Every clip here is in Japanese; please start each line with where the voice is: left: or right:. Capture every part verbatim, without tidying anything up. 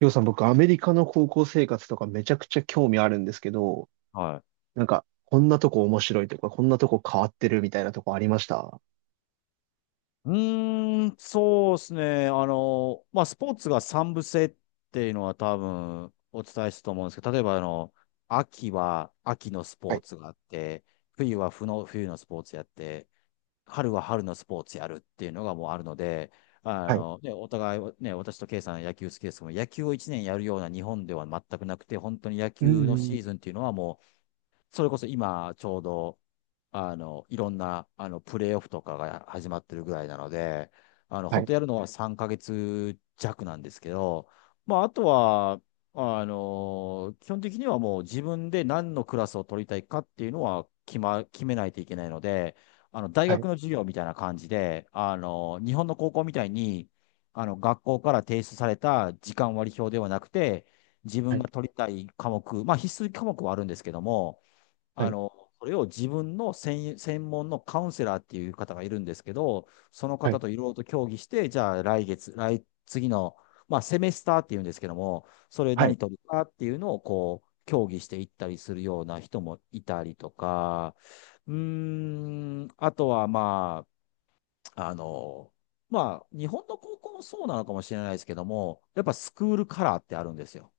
right: りょうさん、僕、アメリカの高校生活とかめちゃくちゃ興味あるんですけど、
left: はい。
right: なんか、こんなとこ面白いとか、こんなとこ変わってるみたいなとこありました？
left: うーん、そうですね。あの、まあ、スポーツが三部制っていうのは多分お伝えしたと思うんですけど、例えばあの、秋は秋のスポ
right: は
left: ー
right: い、
left: ツがあって、冬は冬の、冬のスポーツやって、春は春のスポーツやるっていうのがもうあるので、あ
right: はい。
left: の、ね、お互い、ね、私とケイさん野球好きですけども、野球をいちねんやるような日本では全くなくて、本当に野
right: うん、
left: 球のシ
right: うん。
left: ーズンっていうのはもう、それこそ今、ちょうど、あの、いろんな、あの、プレーオフとかが始まってるぐらいなので、あの、
right: は
left: 本
right: い、
left: 当やるのはさんかげつ弱なんですけど、まあ、あとは、あの、基本的にはもう自分で何のクラスを取りたいかっていうのは決ま、決めないといけないので、あの、大
right: は
left: 学
right: い、
left: の授業みたいな感じで、あの、日本の高校みたいに、あの、学校から提出された時間割表ではなくて、自
right: は
left: 分
right: い、
left: が取りたい科目、まあ必須科目はあるんですけども、
right: は
left: あ
right: い、
left: の、それを自分の専、専門のカウンセラーっていう方がいるんですけど、その
right: は
left: 方
right: い、
left: といろいろと協議して、じゃあ来月、来、次の、まあセメスターっていうんですけども、それ
right: は
left: 何
right: い、
left: 取るかっていうのをこう、協議していったりするような人もいたりとか、うーん、あとはまあ、あの、まあ、日本の高校もそうなのかもしれないですけども、やっぱスクールカラーってあるんですよ。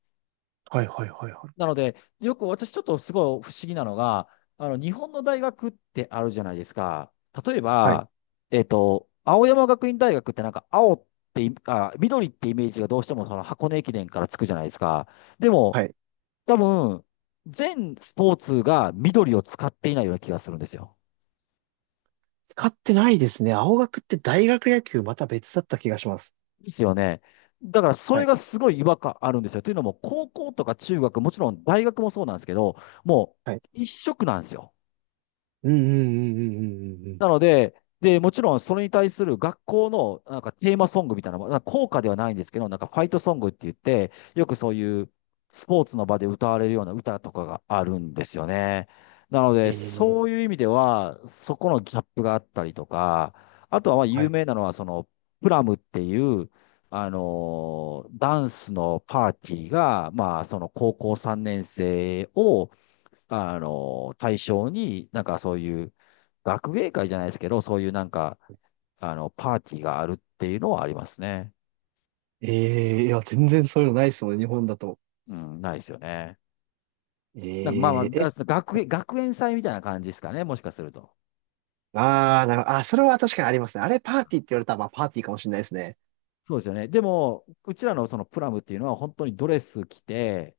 right: はい、はい、はい、
left: なので、よく私ちょっとすごい不思議なのが、あの、日本の大学ってあるじゃないですか。例え
right: はい、
left: ば、えっと、青山学院大学ってなんか青ってい、あ、緑ってイメージがどうしてもその箱根駅伝からつくじゃないですか。で
right: は
left: も、
right: い。
left: 多分、全スポーツが緑を使っていないような気がするんですよ。
right: 使ってないですね。青学って大学野球また別だった気がします。
left: ですよね。だからそ
right: は
left: れ
right: い、
left: がすごい違和感あるんですよ。というのも、高校とか中学、もちろん大学もそうなんですけど、も
right: はい。
left: う一色なんですよ。
right: うん、うん、うん、うん、うん、うん。
left: なので、で、もちろんそれに対する学校のなんかテーマソングみたいな、なんか校歌ではないんですけど、なんかファイトソングって言って、よくそういうスポーツの場で歌われるような歌とかがあるんですよね。なの
right: え
left: で、
right: え
left: そ
right: ー、
left: ういう意味では、そこのギャップがあったりとか、あとはまあ
right: は
left: 有
right: い。
left: 名なのは、その、プラムっていう、あのーダンスのパーティーが、まあ、その高校さんねん生を、あのー対象に、なんかそういう、学芸会じゃないですけど、そういうなんか、あの、パーティーがあるっていうのはありますね。
right: ええー、いや、全然そういうのないですもんね、日本だと。
left: うん、ないですよね。なんかまあまあ、
right: ええ
left: が学園、学園祭みたいな感じですかね、もしかすると。
right: ああ、なるほど。あ、それは確かにありますね。あれパーティーって言われたら、まあパーティーかもしれないですね。
left: そうですよね。でも、うちらのそのプラムっていうのは本当にドレス着て、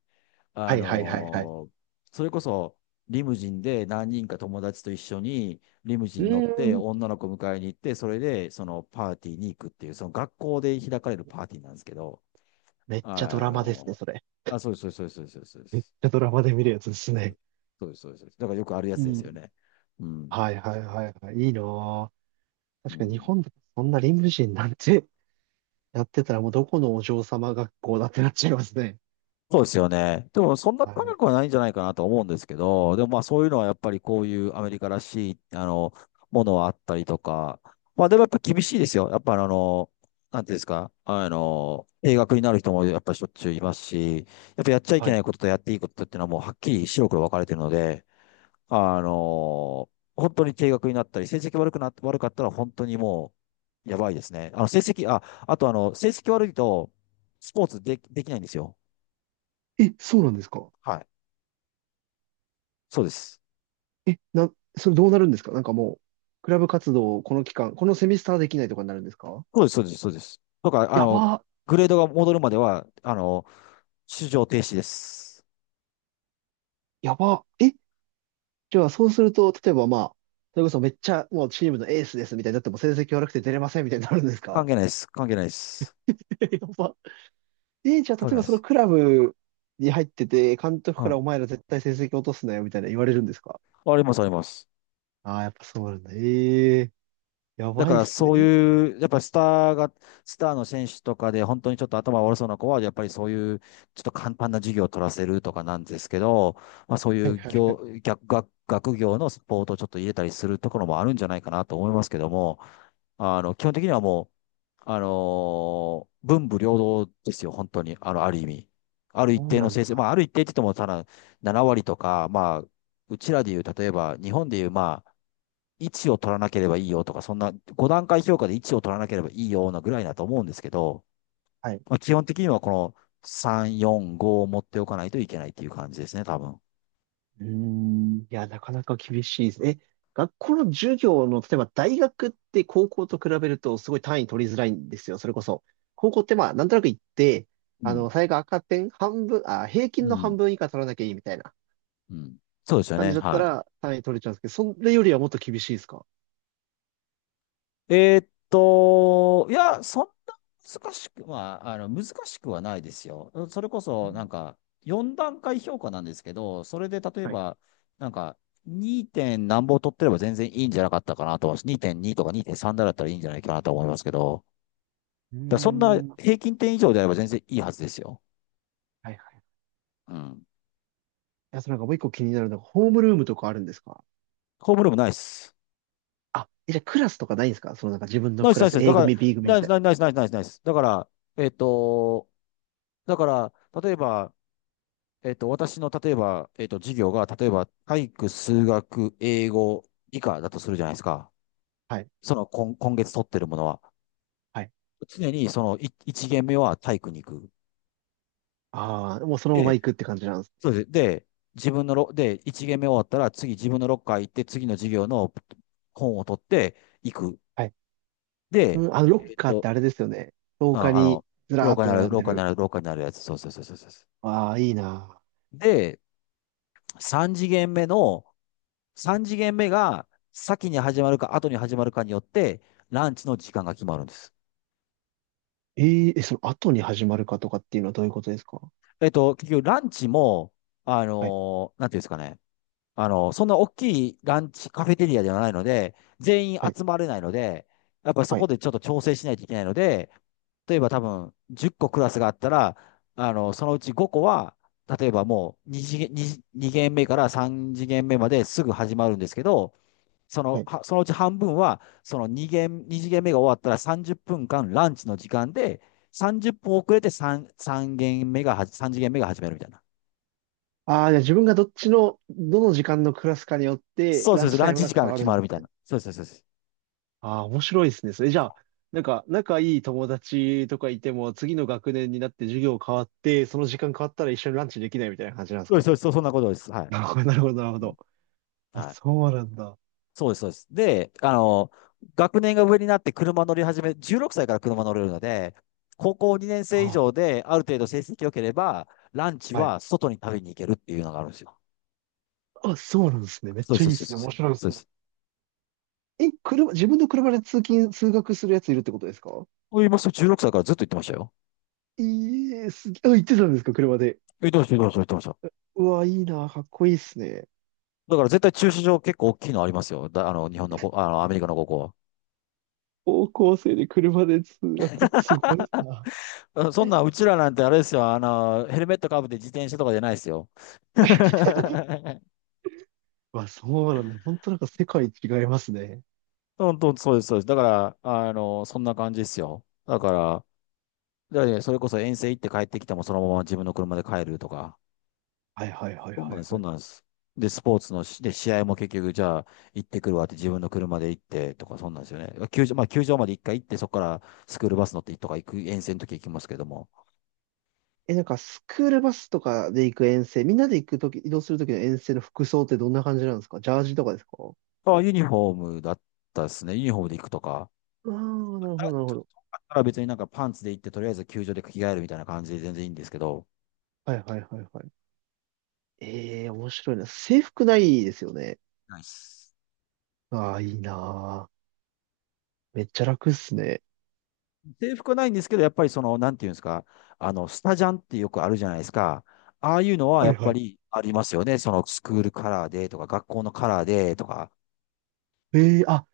left: あ
right: はいはいはいはい。
left: のーそれこそリムジンで何人か友達と一緒にリムジ
right: う
left: ン乗って
right: ーん。
left: 女の子迎えに行って、それでそのパーティーに行くっていう、その学校で開かれるパーティーなんですけど、
right: めっちゃド
left: あ
right: ラマですね、
left: の
right: それ。
left: ーあ、そうです、そうです、そうです、そうです。そうで
right: めっ
left: す
right: ちゃドラマで見るやつですね。
left: そうです、そうです。だからよくあるや
right: い
left: つですよ
right: い。
left: ね。うん。
right: はいはいはいはい。いいなぁ。
left: う
right: 確かに日
left: ん。
right: 本でそんな理無人なんてやってたらもうどこのお嬢様学校だってなっちゃいますね。
left: そうですよね。でもそんな
right: は
left: 高
right: い。
left: くはないんじゃないかなと思うんですけど、でもまあそういうのはやっぱりこういうアメリカらしい、あの、ものはあったりとか、まあでもやっぱ厳しいですよ。やっぱあの、なんていうんですか、あの、定額になる人もやっぱりしょっちゅういますし、やっぱやっちゃいけ
right: は
left: な
right: い。
left: いこととやっていいことっていうのはもうはっきり白黒分かれてるので、あのー本当に低額になったり、成績悪くな、悪かったら本当にもう、やばいですね。あの、成績、あ、あとあの、成績悪いと、スポーツで、できないんですよ。
right: え、そうなんですか？
left: はい。そうです。
right: え、な、それどうなるんですか？なんかもう、クラブ活動をこの期間、このセミスターできないとかになるんですか？
left: そうです、そうです、そうです。とか、あ
right: や
left: の、
right: ば、
left: グレードが戻るまでは、あの、出場停止です。
right: やば。え、じゃあ、そうすると、例えばまあ、それこそめっちゃもうチームのエースですみたいになっても成績悪くて出れませんみたいになるんです
left: 関
right: か？
left: 係ないです。関係ないです。
right: やば。えーじゃあ、例
left: 関係
right: え
left: ない
right: ば
left: で
right: その
left: す。
right: クラブに入ってて、監督か
left: は
right: らお前ら絶対成績落とすなよみたいな言われるんですか？
left: い。あります、あります。
right: ああー、やっぱそうなんだ。ええー、や
left: だ
right: ば
left: か
right: いっ
left: ら
right: す
left: そう
right: ね。
left: いう、やっぱりスターが、スターの選手とかで本当にちょっと頭悪そうな子は、やっぱりそういう、ちょっと簡単な授業を取らせるとかなんですけど、まあそうい
right: え、はい
left: う
right: はいは
left: 業、
right: い。
left: 逆、学学業のスポーツをちょっと入れたりするところもあるんじゃないかなと思いますけども、あの、基本的にはもう、あのー文武両道ですよ、本当に。あの、ある意味。ある
right: そ
left: 一
right: う
left: 定
right: な
left: の成
right: ん
left: 績、ま
right: だ。
left: あある一定って言っても、ただなな割とか、まあ、うちらでいう、例えば、日本でいう、まあ、位置を取らなければいいよとか、そんなご段階評価で位置を取らなければいいようなぐらいだと思うんですけど、
right: はい。
left: まあ、基本的にはこのさん、よん、ごを持っておかないといけないっていう感じですね、多分。
right: うーん。いや、なかなか厳しいです。え、学校の授業の、例えば大学って高校と比べるとすごい単位取りづらいんですよ。それこそ。高校ってまあ、なんとなく行って、
left: う
right: あ
left: ん。
right: の、最悪赤点半分、あ、平
left: う
right: 均の半
left: ん。
right: 分以下取らなきゃいいみたいな
left: うん。そうですよ
right: 感
left: ね。
right: じだった
left: は
right: ら単位取れちゃうんですけど、それよりはもっと厳しいですか？
left: い。えーっと、いや、そんな難しくは、あの、難しくはないですよ。それこそ、なんか、よん段階評価なんですけど、それで例え
right: はい。
left: ば、なんか、に. 点何本取ってれば全然いいんじゃなかったかなと、にてんにとかにてんさんだったらいいんじゃないかなと思いますけど、
right: うー
left: だそんな
right: ん。はい
left: 平均点以上であれば全然いいはずですよ。
right: はい。い
left: うん。
right: や、そのなんかもう一個気になるのが、ホームルームとかあるんですか？
left: ホームルームないっす。
right: あ、え、じゃあクラスとかないんですか？そのなんか自分の
left: ないっ
right: ク
left: す、な
right: ラ
left: いっす、
right: ス、
left: ないっすだ
right: A
left: から、
right: 組、ビーぐみ
left: な
right: み
left: いっ
right: た
left: す、
right: い
left: ないっす、ないっす、ないっす、ないっすないっすだから、えっと、だから、例えば、えっと、私の、例えば、えっと、授業が、例えば、体育、数学、英語、理科だとするじゃないですか。
right: な。はい。
left: その、今、今月取ってるものは。
right: はい。
left: 常に、その、い一限目は体育に行く。
right: ああ、もうそのまま
left: で、
right: 行くって感じなんです。
left: そうです。で、自分のロ、で、一限目終わったら、次自分のロッカー行って、次の授業の本を取って行く。
right: はい。
left: で、
right: うん、あの、ロッ
left: えっ
right: カーっ
left: と、
right: てあれですよね。廊下
left: あ、あ
right: に
left: の、
right: ずら
left: 廊
right: ーっ
left: 下
right: て
left: にある、
right: 並ん
left: 廊
right: で
left: 下に
right: る。
left: ある、廊下にあるやつ。そうそうそうそうそうそ
right: ああ、いいな。
left: う。で、3次元目の、さん次元目が先に始まるか後に始まるかによって、ランチの時間が決まるんです。
right: えーえ、その後に始まるかとかっていうのはどういうことですか？
left: えっと、結局ランチも、あ
right: はい、
left: のーなんていうんですかね。あのーそんな大きいランチカフェテリアではないので、全員
right: はい、
left: 集まれないので、やっぱりそ
right: は
left: こ
right: い、
left: でちょっと調整しないといけないので、例えば多分じゅっこクラスがあったら、あの、そのうちごこは、例えばもう2次元、2、二限目からさん次元目まですぐ始まるんですけど、そ
right: は
left: の、
right: い。
left: はそのうち半分は、その2限、に次元目が終わったらさんじゅっぷんかんランチの時間で、さんじゅっぷん遅れてさん、三限目がは、さん次元目が始めるみたいな。
right: ああ、じゃあ自分がどっちの、どの時間のクラスかによって、
left: そう
right: ラ
left: そう
right: ン
left: そう、
right: チタ
left: ラン
right: イム
left: チ
right: が
left: 時間
right: 変
left: が
right: わ
left: 決
right: るん
left: ま
right: で
left: るみた
right: す
left: い
right: ね。
left: な。そうそうそうそう。
right: ああ、面白いですね。それじゃあ、なんか、仲いい友達とかいても、次の学年になって授業変わって、その時間変わったら一緒にランチできないみたいな感じなんです
left: そうですそ
right: か？
left: うです、そんなことです。はい。
right: なるほど、なるほど、なるほ
left: うん
right: ど。あ、
left: はい。
right: そうなんだ。
left: そうです、そうです。で、あの、学年が上になって車乗り始め、じゅうろくさいから車乗れるので、高校にねん生以
right: あ、
left: 上である程度成績良ければ、ランチ
right: はい。
left: は外に食べに行けるっていうのがあるんですよ。
right: あ、そうなんですね。めっ
left: そうで
right: ちゃいい
left: す、
right: で
left: そうです、そう
right: す
left: で
right: ね。
left: す。
right: 面白いで
left: そう
right: す
left: で
right: ね。
left: す。
right: え、車、自分の車で通勤、通学するやついるってことですか？
left: そう言いますと、じゅうろくさいからずっと行ってましたよ。
right: いえ、すげえ、あ、行ってたんですか、車で。
left: 行ってました、言ってました、言ってました。
right: うわ、いいな、かっこいいっすね。
left: だから絶対駐車場結構大きいのありますよ。だ、あの、日本のこ、あの、アメリカの高校は。
right: 高校生で車で通学、すごいな。
left: あそんな、うちらなんてあれですよ。あの、ヘルメットかぶって自転車とかじゃないですよ。
right: わ、そうなんだ。本当なんか世界違いますね。
left: 本当、そうです、そうです。だから、あの、そんな感じですよ。だから、だからねそれこそ遠征行って帰ってきてもそのまま自分の車で帰るとか、
right: はいはいはい
left: そん
right: は
left: なんで
right: い
left: す、そ
right: は
left: ん
right: い。
left: なんです。で、スポーツのし、で、試合も結局、じゃあ、行ってくるわって自分の車で行ってとか、そんなんですよね。球場、まあ、球場まで一回行って、そこからスクールバス乗ってとか行く、遠征の時行きますけども。
right: え、なんかスクールバスとかで行く遠征、みんなで行くとき、移動するときの遠征の服装ってどんな感じなんですか？ジャージとかですか？
left: あ、ユニフォームだったですね。ユニフォームで行くとか。
right: ああー、なる
left: あ
right: ほど
left: だ
right: なるほど。
left: から別になんかパンツで行って、とりあえず球場で着替えるみたいな感じで全然いいんですけど。
right: はいはいはいはい。ええ、面白いな。制服ないですよね。
left: ないっす。
right: ああ、いいな。めっちゃ楽っすね。
left: 制服はないんですけど、やっぱりその、なんていうんですか、あの、スタジャンってよくあるじゃないですか。ああいうのは
right: は
left: や
right: い
left: っ
right: は
left: ぱ
right: い。
left: りありますよね。そのスクールカラーでとか、学校のカラーでとか。
right: ええ、あ、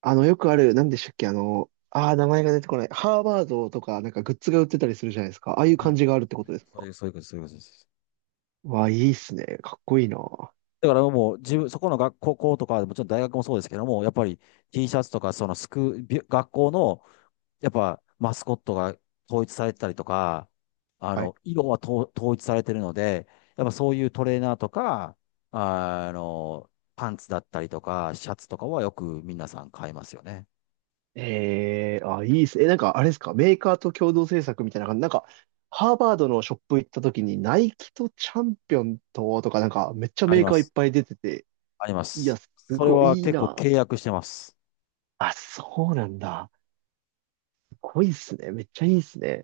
right: あの、よくある、なんでしたっけ、あの、ああ、名前が出てこない。ハーバードとか、なんかグッズが売ってたりするじゃないですか。ああいう
left: はい、
right: 感じがあるってことです
left: そう
right: か？
left: いう、そういうことです、そういうことです。
right: わあ、いいっすね。かっこいいな。は
left: だからもう、自分、そこの学校とか、もちろん大学もそうですけども、やっぱり T シャツとか、そのスク、び学校のやっぱマスコットが統一されてたりとか、あ
right: い。
left: の、色はと統一されてるので、やっぱそういうトレーナーとか、あの、パンツだったりとか、シャツとかはよく皆さん買いますよね。
right: ええ、あ、いいっす。え、なんかあれですか、メーカーと共同制作みたいな感じ。なんか、ハーバードのショップ行った時に、ナイキとチャンピオンと、とか、なんか、めっちゃ
left: あり
right: メー
left: ま
right: カーいっ
left: す。
right: ぱい出てて、
left: ありま
right: いや、
left: す。
right: す
left: それ
right: ごい
left: は
right: いい
left: 結構
right: な。
left: 契約してます。
right: あ、そうなんだ。すごいっすね。めっちゃいいっすね。